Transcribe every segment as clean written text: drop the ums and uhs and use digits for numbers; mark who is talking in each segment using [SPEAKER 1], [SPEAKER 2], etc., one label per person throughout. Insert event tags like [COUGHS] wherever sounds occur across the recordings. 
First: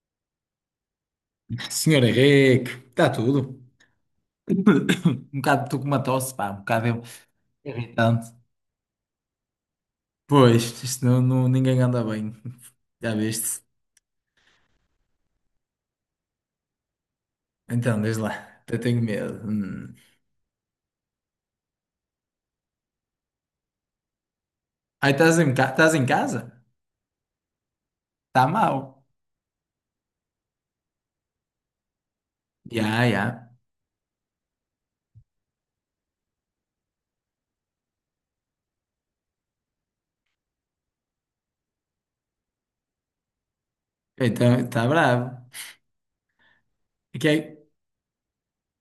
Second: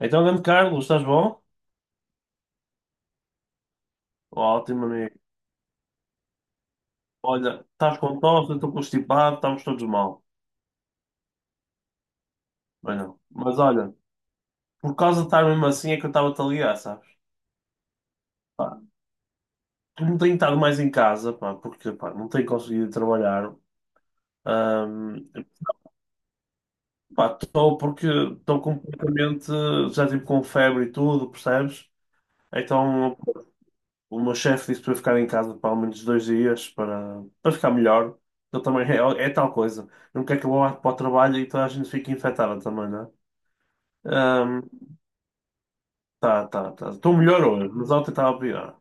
[SPEAKER 1] Então, grande Carlos, estás bom?
[SPEAKER 2] Senhor Henrique, está tudo.
[SPEAKER 1] Ótimo,
[SPEAKER 2] [COUGHS]
[SPEAKER 1] amigo.
[SPEAKER 2] Um bocado estou com uma tosse, pá, um bocado
[SPEAKER 1] Olha, estás com
[SPEAKER 2] irritante.
[SPEAKER 1] tosse, eu estou constipado, estamos todos mal.
[SPEAKER 2] Pois, isto não, ninguém anda bem.
[SPEAKER 1] Mas
[SPEAKER 2] Já
[SPEAKER 1] não. Mas
[SPEAKER 2] viste?
[SPEAKER 1] olha, por causa de estar mesmo assim é que eu estava-te a ligar, sabes?
[SPEAKER 2] Então, desde lá, até tenho medo. Hum.
[SPEAKER 1] Eu não tenho estado mais em casa, pá, porque pá, não tenho conseguido trabalhar.
[SPEAKER 2] Aí
[SPEAKER 1] Ahm,
[SPEAKER 2] estás em casa?
[SPEAKER 1] pá, estou porque
[SPEAKER 2] Está
[SPEAKER 1] estou
[SPEAKER 2] mal.
[SPEAKER 1] completamente, já tipo com febre e tudo, percebes?
[SPEAKER 2] Já,
[SPEAKER 1] Então
[SPEAKER 2] já.
[SPEAKER 1] o meu chefe disse para eu ficar em casa para ao menos 2 dias para ficar melhor. Eu também é, é tal coisa. Não quer que eu vá para o trabalho e toda a gente fique infectada também, né?
[SPEAKER 2] Então,
[SPEAKER 1] Ahm,
[SPEAKER 2] está bravo.
[SPEAKER 1] tá. Estou
[SPEAKER 2] Ok?
[SPEAKER 1] melhor hoje, mas ontem estava pior.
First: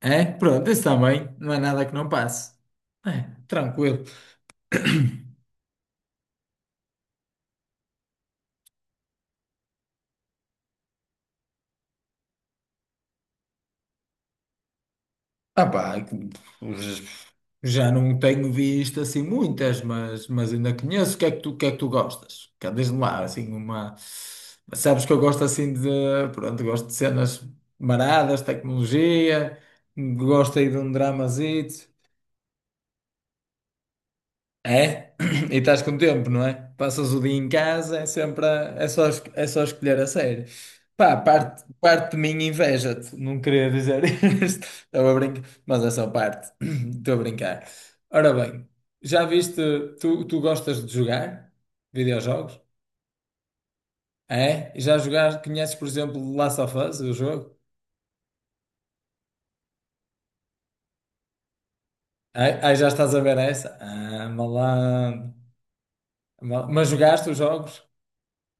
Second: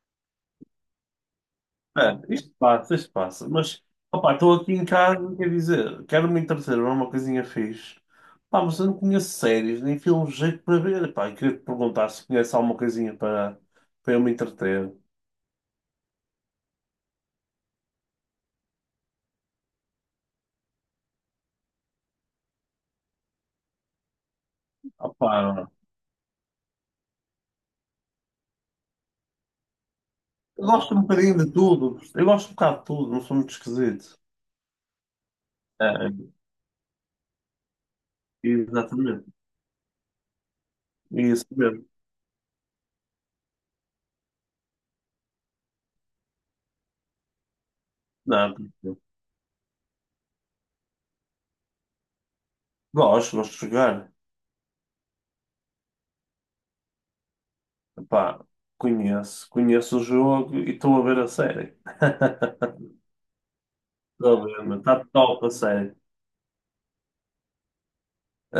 [SPEAKER 2] É? É? Pronto, isso também. Não é nada que não
[SPEAKER 1] É, isto
[SPEAKER 2] passe.
[SPEAKER 1] passa, isto
[SPEAKER 2] É,
[SPEAKER 1] passa. Mas,
[SPEAKER 2] tranquilo.
[SPEAKER 1] opá, estou aqui em casa, quer dizer, quero me entreter, não é uma coisinha fixe. Pá, mas eu não conheço séries, nem filmes de jeito para ver. Pá, e queria te perguntar se conhece alguma coisinha para eu me entreter.
[SPEAKER 2] Ah, pá, já não tenho visto assim muitas, mas ainda conheço. O que é que tu gostas? Diz-me lá, assim, uma. Sabes que eu
[SPEAKER 1] Opá,
[SPEAKER 2] gosto assim de. Pronto, gosto de cenas maradas, tecnologia, gosto
[SPEAKER 1] eu
[SPEAKER 2] aí de um
[SPEAKER 1] gosto um bocadinho de
[SPEAKER 2] dramazito.
[SPEAKER 1] tudo. Eu gosto um bocado de tudo, não sou muito esquisito.
[SPEAKER 2] É? [CLEARS THROAT] E estás com tempo,
[SPEAKER 1] É,
[SPEAKER 2] não é? Passas o dia em casa, é sempre é só,
[SPEAKER 1] exatamente.
[SPEAKER 2] é só escolher a série. Pá,
[SPEAKER 1] Isso
[SPEAKER 2] parte,
[SPEAKER 1] mesmo.
[SPEAKER 2] parte de mim inveja-te. Não queria dizer [LAUGHS] isto. Estava a brincar, mas é só parte. [CLEARS THROAT] Estou a brincar. Ora
[SPEAKER 1] Não,
[SPEAKER 2] bem, já viste, tu gostas de jogar videojogos?
[SPEAKER 1] gosto de jogar.
[SPEAKER 2] É? Já jogaste, conheces, por exemplo, Last of Us, o jogo?
[SPEAKER 1] Pá, conheço o jogo e estou a ver a série.
[SPEAKER 2] É? Aí já estás a ver essa? Ah,
[SPEAKER 1] Estou a ver, está
[SPEAKER 2] malandro.
[SPEAKER 1] top a série.
[SPEAKER 2] Mas jogaste os jogos?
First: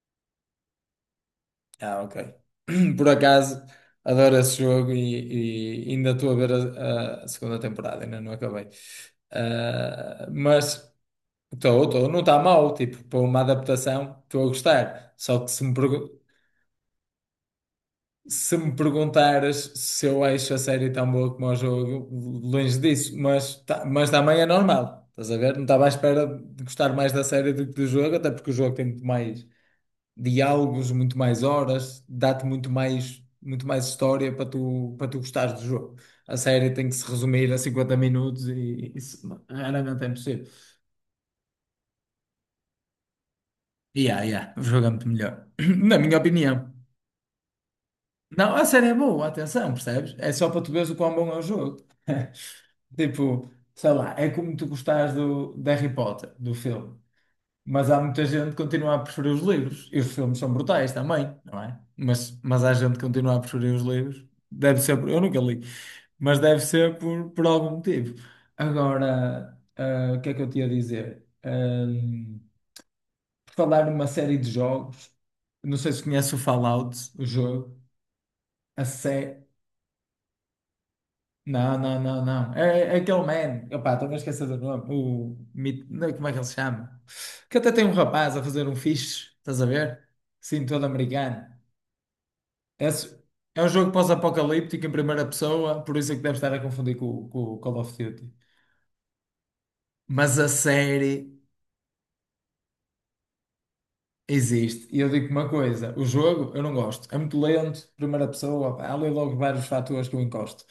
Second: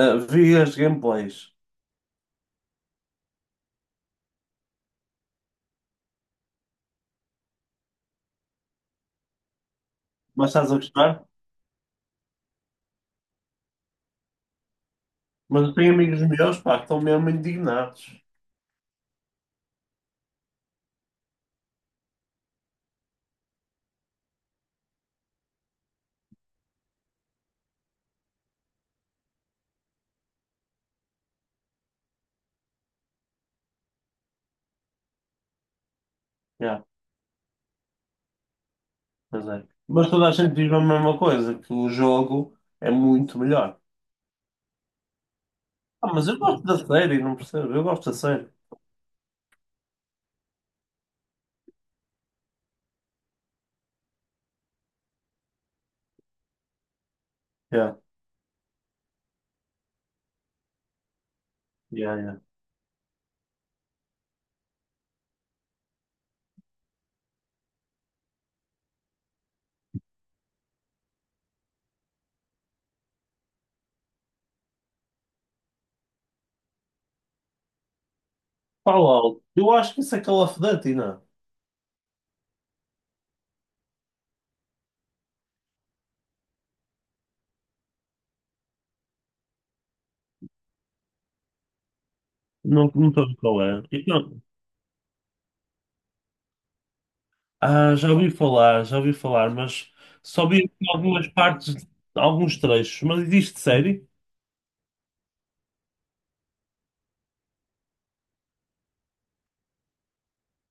[SPEAKER 1] Ah, vi as gameplays,
[SPEAKER 2] Ah, ok. [CLEARS THROAT] Por acaso, adoro esse jogo e ainda estou a ver a segunda temporada, ainda não acabei. Ah,
[SPEAKER 1] mas estás
[SPEAKER 2] mas
[SPEAKER 1] a gostar?
[SPEAKER 2] estou, não está mal, tipo, para uma adaptação, estou a gostar. Só que
[SPEAKER 1] Mas eu tenho amigos meus, pá, que estão mesmo indignados.
[SPEAKER 2] se me perguntares se eu acho a série tão boa como o jogo, longe disso, mas, tá, mas também é normal. Estás a ver? Não estava à espera de gostar mais da série do que do jogo, até porque o jogo tem muito mais diálogos, muito mais horas, dá-te muito mais história para tu gostares do jogo. A série
[SPEAKER 1] Já,
[SPEAKER 2] tem que se resumir a 50 minutos e isso
[SPEAKER 1] pois é.
[SPEAKER 2] raramente é
[SPEAKER 1] Mas toda a
[SPEAKER 2] possível.
[SPEAKER 1] gente diz a mesma coisa, que o jogo é muito melhor.
[SPEAKER 2] Yeah, yeah, o jogo é muito melhor, [CLEARS THROAT] na
[SPEAKER 1] Ah,
[SPEAKER 2] minha
[SPEAKER 1] mas eu gosto
[SPEAKER 2] opinião.
[SPEAKER 1] da série, não percebo? Eu gosto da série.
[SPEAKER 2] Não, a série é boa, atenção, percebes? É só para tu veres o quão bom é o jogo. [LAUGHS] Tipo, sei lá, é como tu gostares do, de Harry Potter, do filme. Mas
[SPEAKER 1] Já,
[SPEAKER 2] há muita gente que continua a preferir os livros. E os filmes são brutais também, não é?
[SPEAKER 1] já,
[SPEAKER 2] Mas,
[SPEAKER 1] já.
[SPEAKER 2] mas há gente que continua a preferir os livros. Deve ser por. Eu nunca li. Mas deve ser por algum motivo. Agora, o que é que eu te ia dizer? Por falar numa série de jogos. Não sei se conhece o Fallout, o jogo.
[SPEAKER 1] Fala eu acho que isso é Call of Duty, não? É?
[SPEAKER 2] Não, não, não, não. É aquele man. Opá, estou a esquecer do nome. Não, é, como é que ele se chama? Que até tem um rapaz a fazer um fixe, estás a ver? Sim, todo americano.
[SPEAKER 1] Não, não
[SPEAKER 2] Esse-
[SPEAKER 1] estou a ver
[SPEAKER 2] é
[SPEAKER 1] qual
[SPEAKER 2] um
[SPEAKER 1] é.
[SPEAKER 2] jogo
[SPEAKER 1] Então,
[SPEAKER 2] pós-apocalíptico em primeira pessoa, por isso é que deve estar a confundir com o Call of
[SPEAKER 1] ah,
[SPEAKER 2] Duty.
[SPEAKER 1] já ouvi falar, mas
[SPEAKER 2] Mas
[SPEAKER 1] só
[SPEAKER 2] a
[SPEAKER 1] vi aqui algumas
[SPEAKER 2] série
[SPEAKER 1] partes, alguns trechos. Mas existe série?
[SPEAKER 2] existe. E eu digo uma coisa: o jogo eu não gosto. É muito lento, primeira pessoa. Pá, há ali logo vários fatores que eu encosto.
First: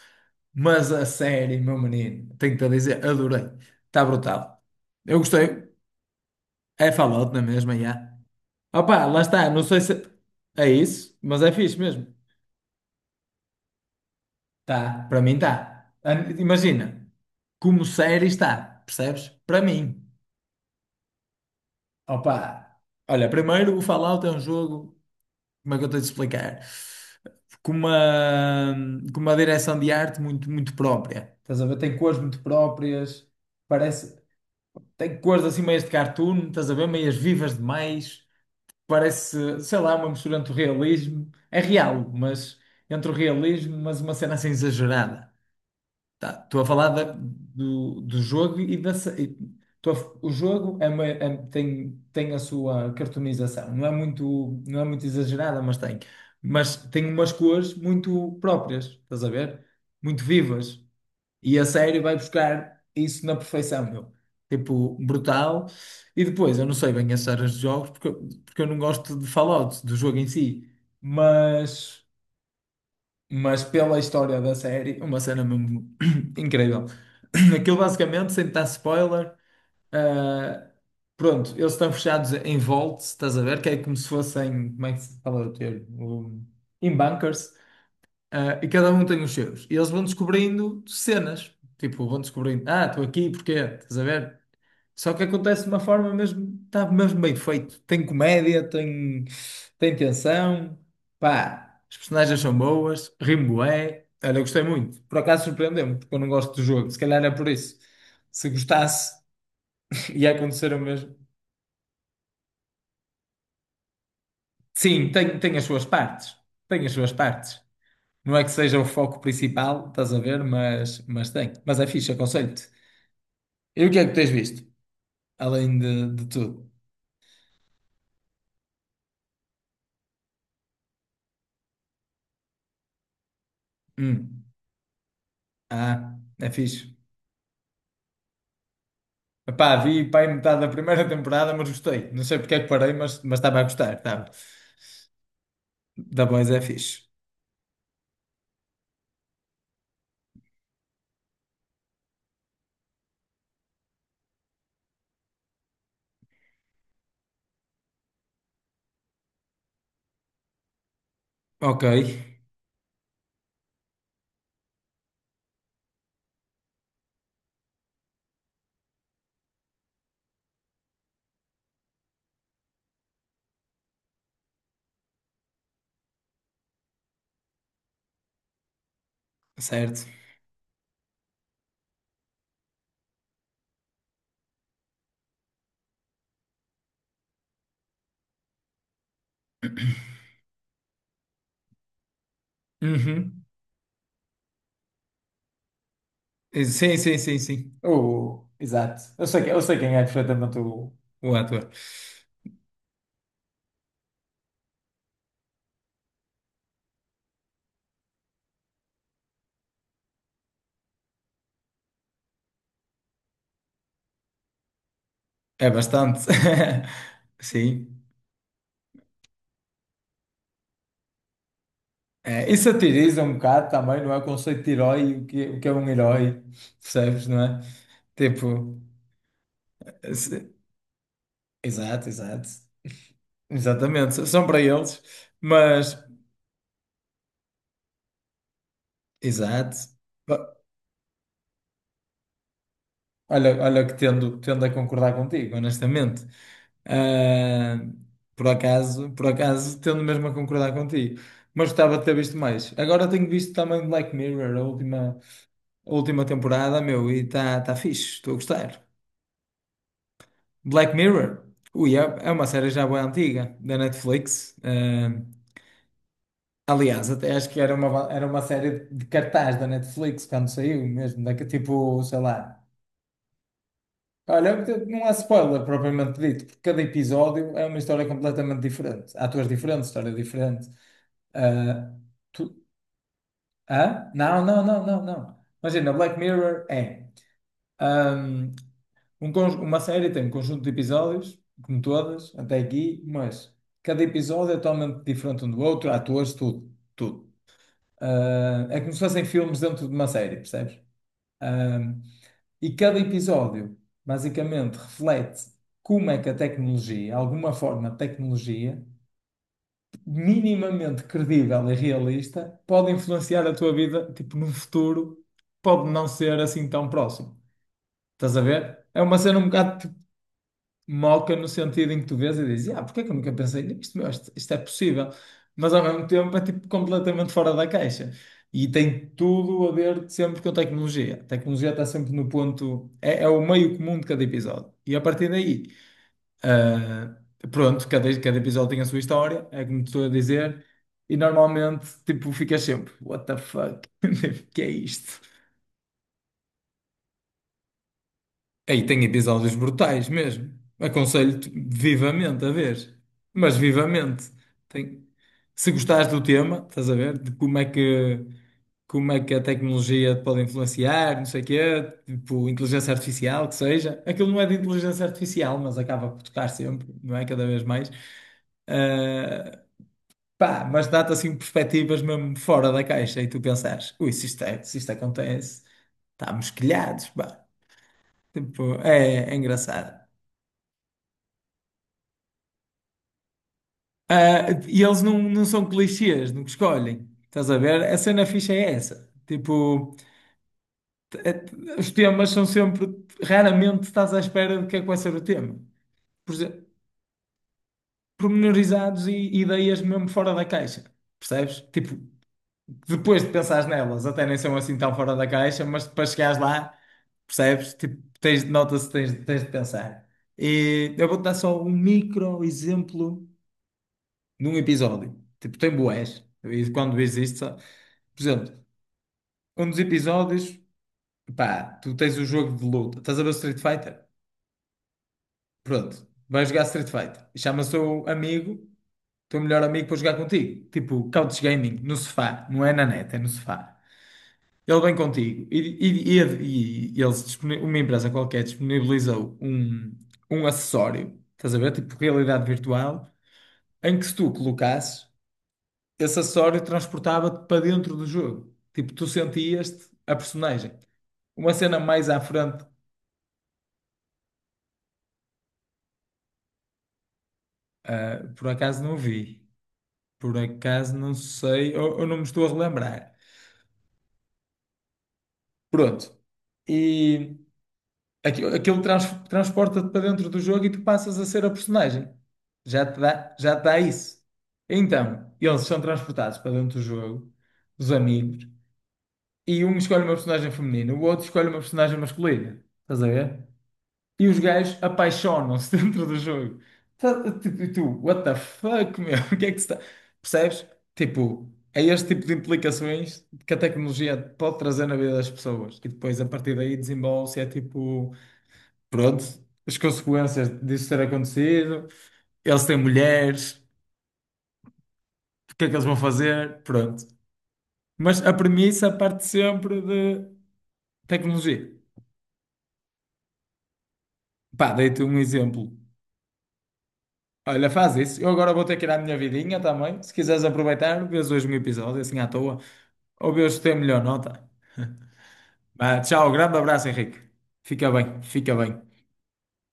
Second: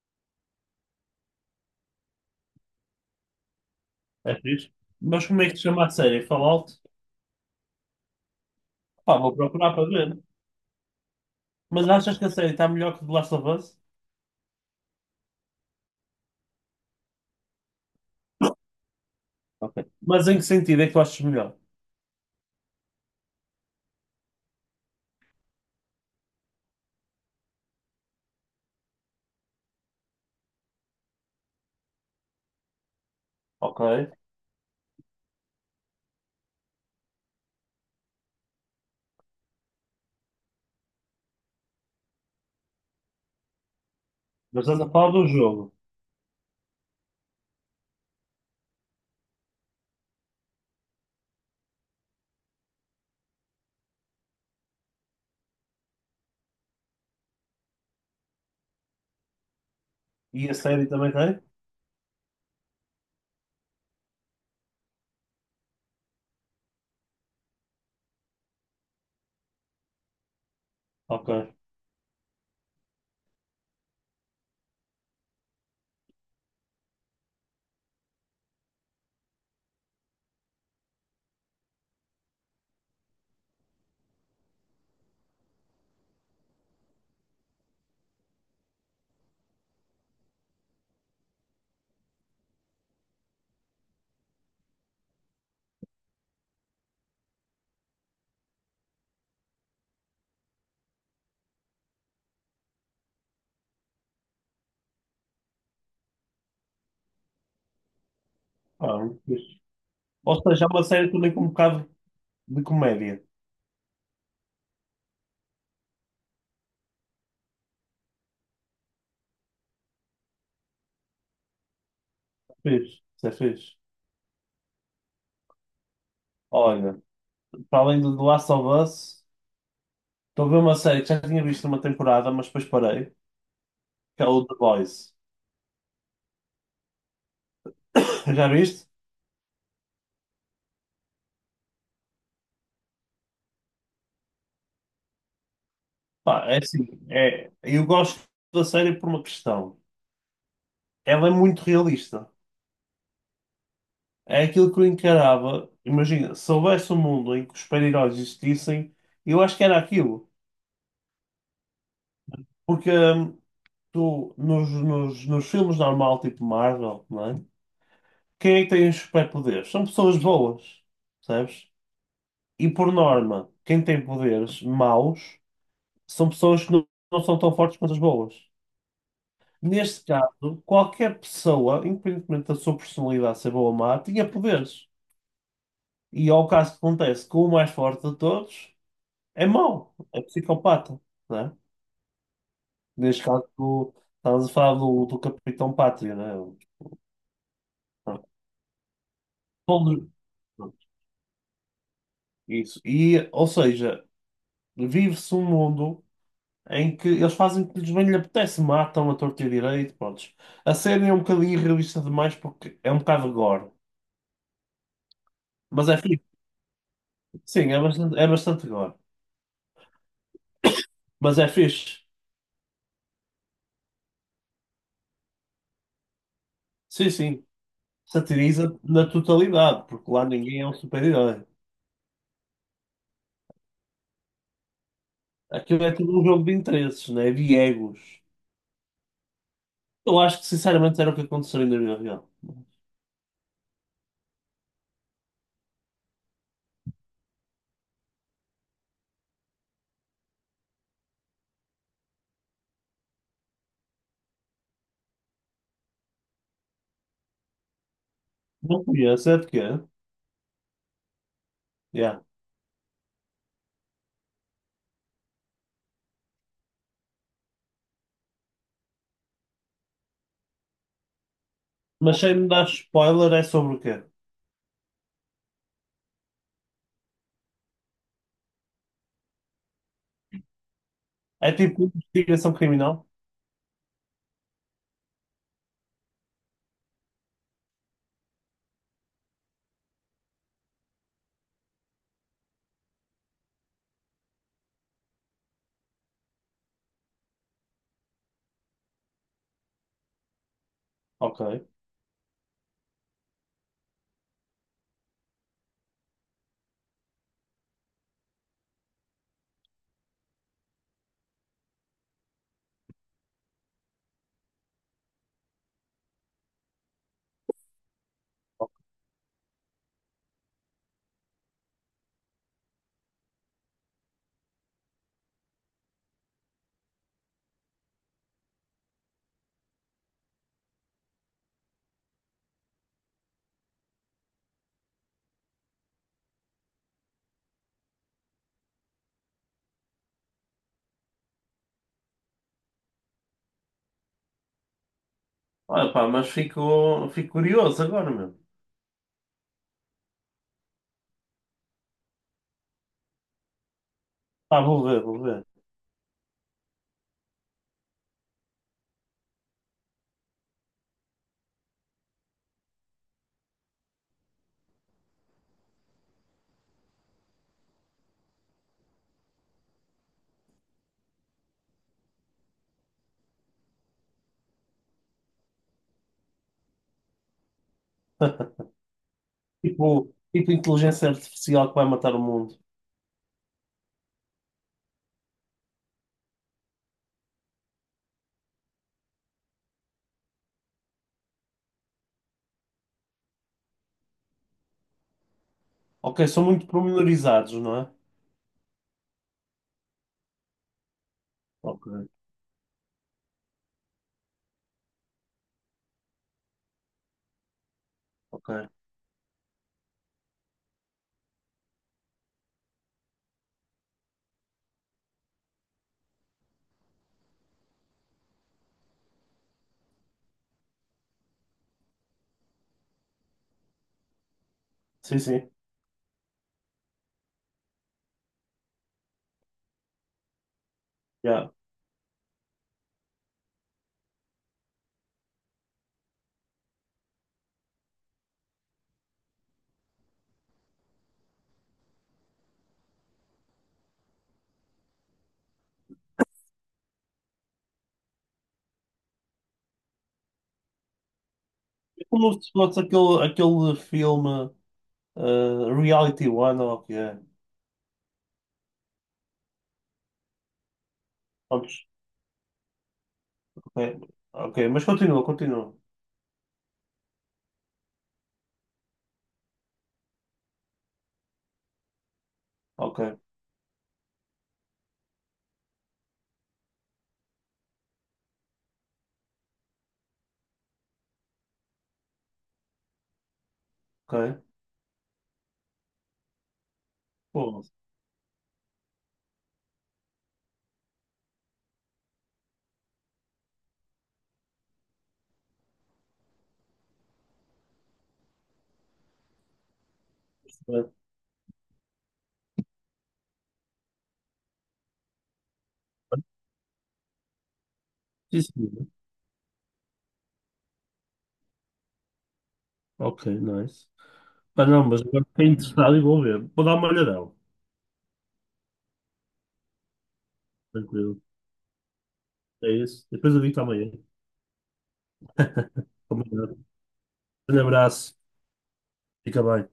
[SPEAKER 2] Mas a série, meu menino, tenho-te a dizer, adorei. Está
[SPEAKER 1] É
[SPEAKER 2] brutal.
[SPEAKER 1] fixe.
[SPEAKER 2] Eu
[SPEAKER 1] Mas como é que se
[SPEAKER 2] gostei.
[SPEAKER 1] chama a série? Fallout?
[SPEAKER 2] É Fallout na mesma, já. Opa,
[SPEAKER 1] Pá,
[SPEAKER 2] lá
[SPEAKER 1] vou
[SPEAKER 2] está, não
[SPEAKER 1] procurar
[SPEAKER 2] sei
[SPEAKER 1] para
[SPEAKER 2] se
[SPEAKER 1] ver.
[SPEAKER 2] é isso, mas é fixe
[SPEAKER 1] Mas
[SPEAKER 2] mesmo.
[SPEAKER 1] achas que a série está melhor que The Last of Us?
[SPEAKER 2] Tá, para mim tá. Imagina, como série está, percebes? Para
[SPEAKER 1] Ok.
[SPEAKER 2] mim.
[SPEAKER 1] Mas em que sentido é que tu achas melhor?
[SPEAKER 2] Opa, olha, primeiro o Fallout é um jogo, como é que eu tenho de explicar? Com uma, com uma direção de arte muito, muito própria. Estás a ver? Tem cores muito próprias,
[SPEAKER 1] Ok.
[SPEAKER 2] parece. Tem cores assim meias de cartoon, estás a ver? Meias vivas demais. Parece, sei lá, uma mistura entre o realismo, é real, mas entre o realismo, mas uma cena assim
[SPEAKER 1] Mas estás a falar do
[SPEAKER 2] exagerada.
[SPEAKER 1] jogo.
[SPEAKER 2] Tá, estou a falar do jogo e o jogo é tem a sua cartonização, não é muito, não é muito exagerada, mas tem. Mas tem umas cores muito próprias, estás a ver? Muito
[SPEAKER 1] E a
[SPEAKER 2] vivas.
[SPEAKER 1] série também tem?
[SPEAKER 2] E a série vai buscar isso na perfeição, meu. Tipo, brutal. E depois, eu não sei bem as séries de jogos porque, porque eu não gosto de Fallout, do jogo em si.
[SPEAKER 1] Ok.
[SPEAKER 2] Mas, mas pela história da série, uma cena mesmo [CLEARS THROAT] incrível. [CLEARS THROAT] Aquilo basicamente, sem dar spoiler, ah, pronto, eles estão fechados em vaults, estás a ver? Que é como se fossem, como é que se fala o termo? Em bunkers. Ah, e cada um tem os seus. E eles vão descobrindo cenas. Tipo, vão descobrindo, ah, estou aqui, porquê? Estás a ver? Só que acontece de uma forma mesmo, está mesmo bem feito. Tem comédia, tem tensão, pá, as personagens são boas, rimo é olha, eu gostei muito. Por acaso surpreendeu-me, porque eu não gosto do jogo. Se calhar é por isso. Se
[SPEAKER 1] Ah,
[SPEAKER 2] gostasse, [LAUGHS] ia
[SPEAKER 1] ou seja, é
[SPEAKER 2] acontecer o
[SPEAKER 1] uma série
[SPEAKER 2] mesmo.
[SPEAKER 1] também com um bocado de comédia.
[SPEAKER 2] Sim, tem as suas partes. Tem as suas partes. Não é que seja o foco principal, estás a ver? Mas tem. Mas é fixe, aconselho-te.
[SPEAKER 1] Fiz, isso é fixe.
[SPEAKER 2] E o que é que tens visto? Além de tudo.
[SPEAKER 1] Olha, para além do The Last of Us, estou a ver uma série que já tinha visto uma temporada, mas depois parei, que é
[SPEAKER 2] Hum.
[SPEAKER 1] o The Boys.
[SPEAKER 2] Ah, é fixe.
[SPEAKER 1] [LAUGHS] Já viste?
[SPEAKER 2] Epá, vi pá, em metade da primeira temporada, mas gostei. Não sei porque é que parei, mas estava a gostar. Estava. Da
[SPEAKER 1] Pá,
[SPEAKER 2] Boys
[SPEAKER 1] é
[SPEAKER 2] é
[SPEAKER 1] assim,
[SPEAKER 2] fixe.
[SPEAKER 1] é, eu gosto da série por uma questão. Ela é muito realista. É aquilo que eu encarava. Imagina, se houvesse um mundo em que os super-heróis existissem, eu acho que era aquilo.
[SPEAKER 2] Ok,
[SPEAKER 1] Porque tu, nos filmes normal, tipo Marvel, não é? Quem é que tem os superpoderes? São pessoas boas, percebes? E por norma, quem tem poderes maus são pessoas que não, não são tão fortes quanto as boas.
[SPEAKER 2] certo.
[SPEAKER 1] Neste caso, qualquer pessoa, independentemente da sua personalidade ser boa ou má, tinha poderes. E ao caso que acontece que o mais forte de todos é mau, é psicopata, né? Neste
[SPEAKER 2] Uhum.
[SPEAKER 1] caso, tu estás a falar do Capitão Pátria, né?
[SPEAKER 2] Sim, sim, sim, sim.
[SPEAKER 1] Pronto.
[SPEAKER 2] Oh, exato. Eu sei quem
[SPEAKER 1] Todos-
[SPEAKER 2] é perfeitamente
[SPEAKER 1] pronto,
[SPEAKER 2] o, ator.
[SPEAKER 1] isso. E, ou seja, vive-se um mundo em que eles fazem o que lhes bem lhe apetece, matam a torta e a direito, pronto. A série é um bocadinho irrealista demais porque é um bocado gore,
[SPEAKER 2] É
[SPEAKER 1] mas é
[SPEAKER 2] bastante.
[SPEAKER 1] fixe.
[SPEAKER 2] [LAUGHS]
[SPEAKER 1] Sim,
[SPEAKER 2] Sim.
[SPEAKER 1] é bastante gore, mas é fixe.
[SPEAKER 2] É, e satiriza um bocado também, não é? O conceito de herói, o que é um herói,
[SPEAKER 1] Sim,
[SPEAKER 2] percebes, não
[SPEAKER 1] sim,
[SPEAKER 2] é?
[SPEAKER 1] satiriza
[SPEAKER 2] Tipo.
[SPEAKER 1] na totalidade, porque lá ninguém é um super-herói.
[SPEAKER 2] Exato, exato. Exatamente, são para eles,
[SPEAKER 1] Aquilo é
[SPEAKER 2] mas
[SPEAKER 1] tudo um jogo de interesses, né? De egos.
[SPEAKER 2] exato.
[SPEAKER 1] Eu acho que
[SPEAKER 2] Ba-
[SPEAKER 1] sinceramente era o que aconteceria na vida real.
[SPEAKER 2] Olha, olha que tendo a concordar contigo, honestamente. Ah, por acaso, tendo mesmo a concordar contigo. Mas gostava de ter visto mais. Agora tenho visto também Black Mirror, a última temporada, meu, e está tá tá fixe, estou a
[SPEAKER 1] Não
[SPEAKER 2] gostar.
[SPEAKER 1] conheço, é de quê?
[SPEAKER 2] Black Mirror, ui, é,
[SPEAKER 1] Yeah.
[SPEAKER 2] é uma série já bem antiga, da Netflix. Ah, aliás, até acho que era uma série de cartaz da Netflix quando saiu mesmo, daqui tipo, sei
[SPEAKER 1] Mas sem me
[SPEAKER 2] lá.
[SPEAKER 1] dar spoiler, é sobre o quê?
[SPEAKER 2] Olha, não há spoiler propriamente dito, porque cada episódio é uma história completamente diferente. Atores diferentes, história diferente.
[SPEAKER 1] É tipo
[SPEAKER 2] Ah,
[SPEAKER 1] investigação
[SPEAKER 2] tu.
[SPEAKER 1] criminal?
[SPEAKER 2] Hã? Não, não, não, não, não. Imagina, Black Mirror é ahm, uma série tem um conjunto de episódios, como todas, até aqui, mas cada episódio é totalmente diferente um do outro, atores, tudo, tudo. Ah, é como se fossem filmes dentro de uma série, percebes?
[SPEAKER 1] Ok.
[SPEAKER 2] Ah, e cada episódio basicamente reflete como é que a tecnologia, alguma forma de tecnologia, minimamente credível e realista, pode influenciar a tua vida, tipo, num futuro, pode não ser assim tão próximo. Estás a ver? É uma cena um bocado moca no sentido em que tu vês e dizes, ah, porque é que eu nunca pensei nisto? Meu, isto é possível. Mas ao mesmo tempo é tipo completamente fora da caixa. E tem tudo a ver sempre com tecnologia. A tecnologia está sempre no ponto. É o meio comum de cada episódio. E a partir daí, ah, pronto, cada episódio tem a sua história, é como te estou a dizer. E normalmente, tipo, ficas sempre, what the fuck? [LAUGHS] O que é isto?
[SPEAKER 1] Olha, pá, mas fico curioso agora, meu.
[SPEAKER 2] Aí tem episódios brutais mesmo. Aconselho-te vivamente a ver. Mas vivamente.
[SPEAKER 1] Pá, vou ver,
[SPEAKER 2] Tem.
[SPEAKER 1] vou ver.
[SPEAKER 2] Se gostares do tema, estás a ver? De como é que a tecnologia pode influenciar, não sei o quê, tipo inteligência artificial, que seja. Aquilo não é de inteligência artificial, mas acaba por tocar sempre, não é? Cada vez mais. Ah, pá, mas dá-te assim perspectivas mesmo fora da caixa e tu pensares, ui, se isto acontece, estamos quilhados, pá. Tipo, é engraçado.
[SPEAKER 1] Tipo, tipo inteligência artificial que vai matar o mundo.
[SPEAKER 2] Ah, e eles não são clichês no que escolhem. Estás a ver? A cena ficha é essa. Tipo, é- os temas são sempre. Raramente estás à espera de que é que vai ser o tema.
[SPEAKER 1] Ok,
[SPEAKER 2] Por
[SPEAKER 1] são
[SPEAKER 2] exemplo,
[SPEAKER 1] muito promenorizados, não é?
[SPEAKER 2] pormenorizados e ideias mesmo fora da caixa. Percebes?
[SPEAKER 1] Ok,
[SPEAKER 2] Tipo, depois de pensares nelas, até nem são assim tão fora da caixa, mas para chegares lá, percebes? Tipo, tens,
[SPEAKER 1] ok.
[SPEAKER 2] nota-se, tens de pensar. E eu vou-te dar só um micro exemplo num episódio. Tipo, tem bués. E quando existe, sabe? Por exemplo, um dos episódios, pá, tu tens o jogo de luta, estás a ver o Street Fighter?
[SPEAKER 1] Sim, sim.
[SPEAKER 2] Pronto, vais jogar Street Fighter. E chama o seu amigo, teu melhor amigo, para jogar contigo. Tipo, couch
[SPEAKER 1] Yeah.
[SPEAKER 2] gaming, no sofá, não é na net, é no sofá. Ele vem contigo e eles, uma empresa qualquer disponibilizou um acessório, estás a ver? Tipo, realidade virtual, em que se tu colocasses, esse acessório transportava-te para dentro do jogo. Tipo, tu sentias-te a personagem. Uma cena
[SPEAKER 1] É
[SPEAKER 2] mais à
[SPEAKER 1] como se
[SPEAKER 2] frente,
[SPEAKER 1] fosse aquele, aquele filme eh, Reality One, ou o que é.
[SPEAKER 2] por acaso não vi. Por acaso não sei,
[SPEAKER 1] Prontos,
[SPEAKER 2] ou não me estou a relembrar.
[SPEAKER 1] ok, ok, mas continua, continua.
[SPEAKER 2] Pronto. E aquilo transporta-te para dentro do jogo e tu passas a ser a personagem. Já
[SPEAKER 1] Ok,
[SPEAKER 2] te dá, já te dá isso. Então, eles são transportados para dentro do jogo, os amigos, e um escolhe uma personagem feminina, o outro escolhe uma personagem masculina. Estás a ver? E os
[SPEAKER 1] ok.
[SPEAKER 2] gajos apaixonam-se [LAUGHS] dentro do jogo. Tipo,
[SPEAKER 1] Pô,
[SPEAKER 2] e tu, what the fuck, meu? [LAUGHS] O que é que se está. Percebes? Tipo, é este tipo de implicações que a tecnologia pode trazer na vida das pessoas. E depois, a partir daí, desenvolve-se. É tipo, pronto, as consequências disso ter
[SPEAKER 1] é.
[SPEAKER 2] acontecido. Eles têm mulheres, o que é que eles vão fazer? Pronto. Mas a
[SPEAKER 1] Sim,
[SPEAKER 2] premissa
[SPEAKER 1] sim.
[SPEAKER 2] parte sempre de tecnologia.
[SPEAKER 1] Ok, nice. Pá,
[SPEAKER 2] Pá,
[SPEAKER 1] não, mas
[SPEAKER 2] dei-te um
[SPEAKER 1] agora fiquei
[SPEAKER 2] exemplo.
[SPEAKER 1] interessado e vou ver. Vou dar uma olhadela.
[SPEAKER 2] Olha, faz isso. Eu agora vou ter que ir à minha vidinha também. Se quiseres aproveitar,
[SPEAKER 1] Tranquilo.
[SPEAKER 2] vês hoje um episódio assim à toa.
[SPEAKER 1] É isso.
[SPEAKER 2] Ou
[SPEAKER 1] Depois eu
[SPEAKER 2] vês
[SPEAKER 1] digo
[SPEAKER 2] se tem
[SPEAKER 1] amanhã.
[SPEAKER 2] melhor nota.
[SPEAKER 1] [LAUGHS]
[SPEAKER 2] Vá, tchau, grande
[SPEAKER 1] Combinado.
[SPEAKER 2] abraço, Henrique.
[SPEAKER 1] Um
[SPEAKER 2] Fica
[SPEAKER 1] abraço.
[SPEAKER 2] bem, fica bem.
[SPEAKER 1] Fica bem.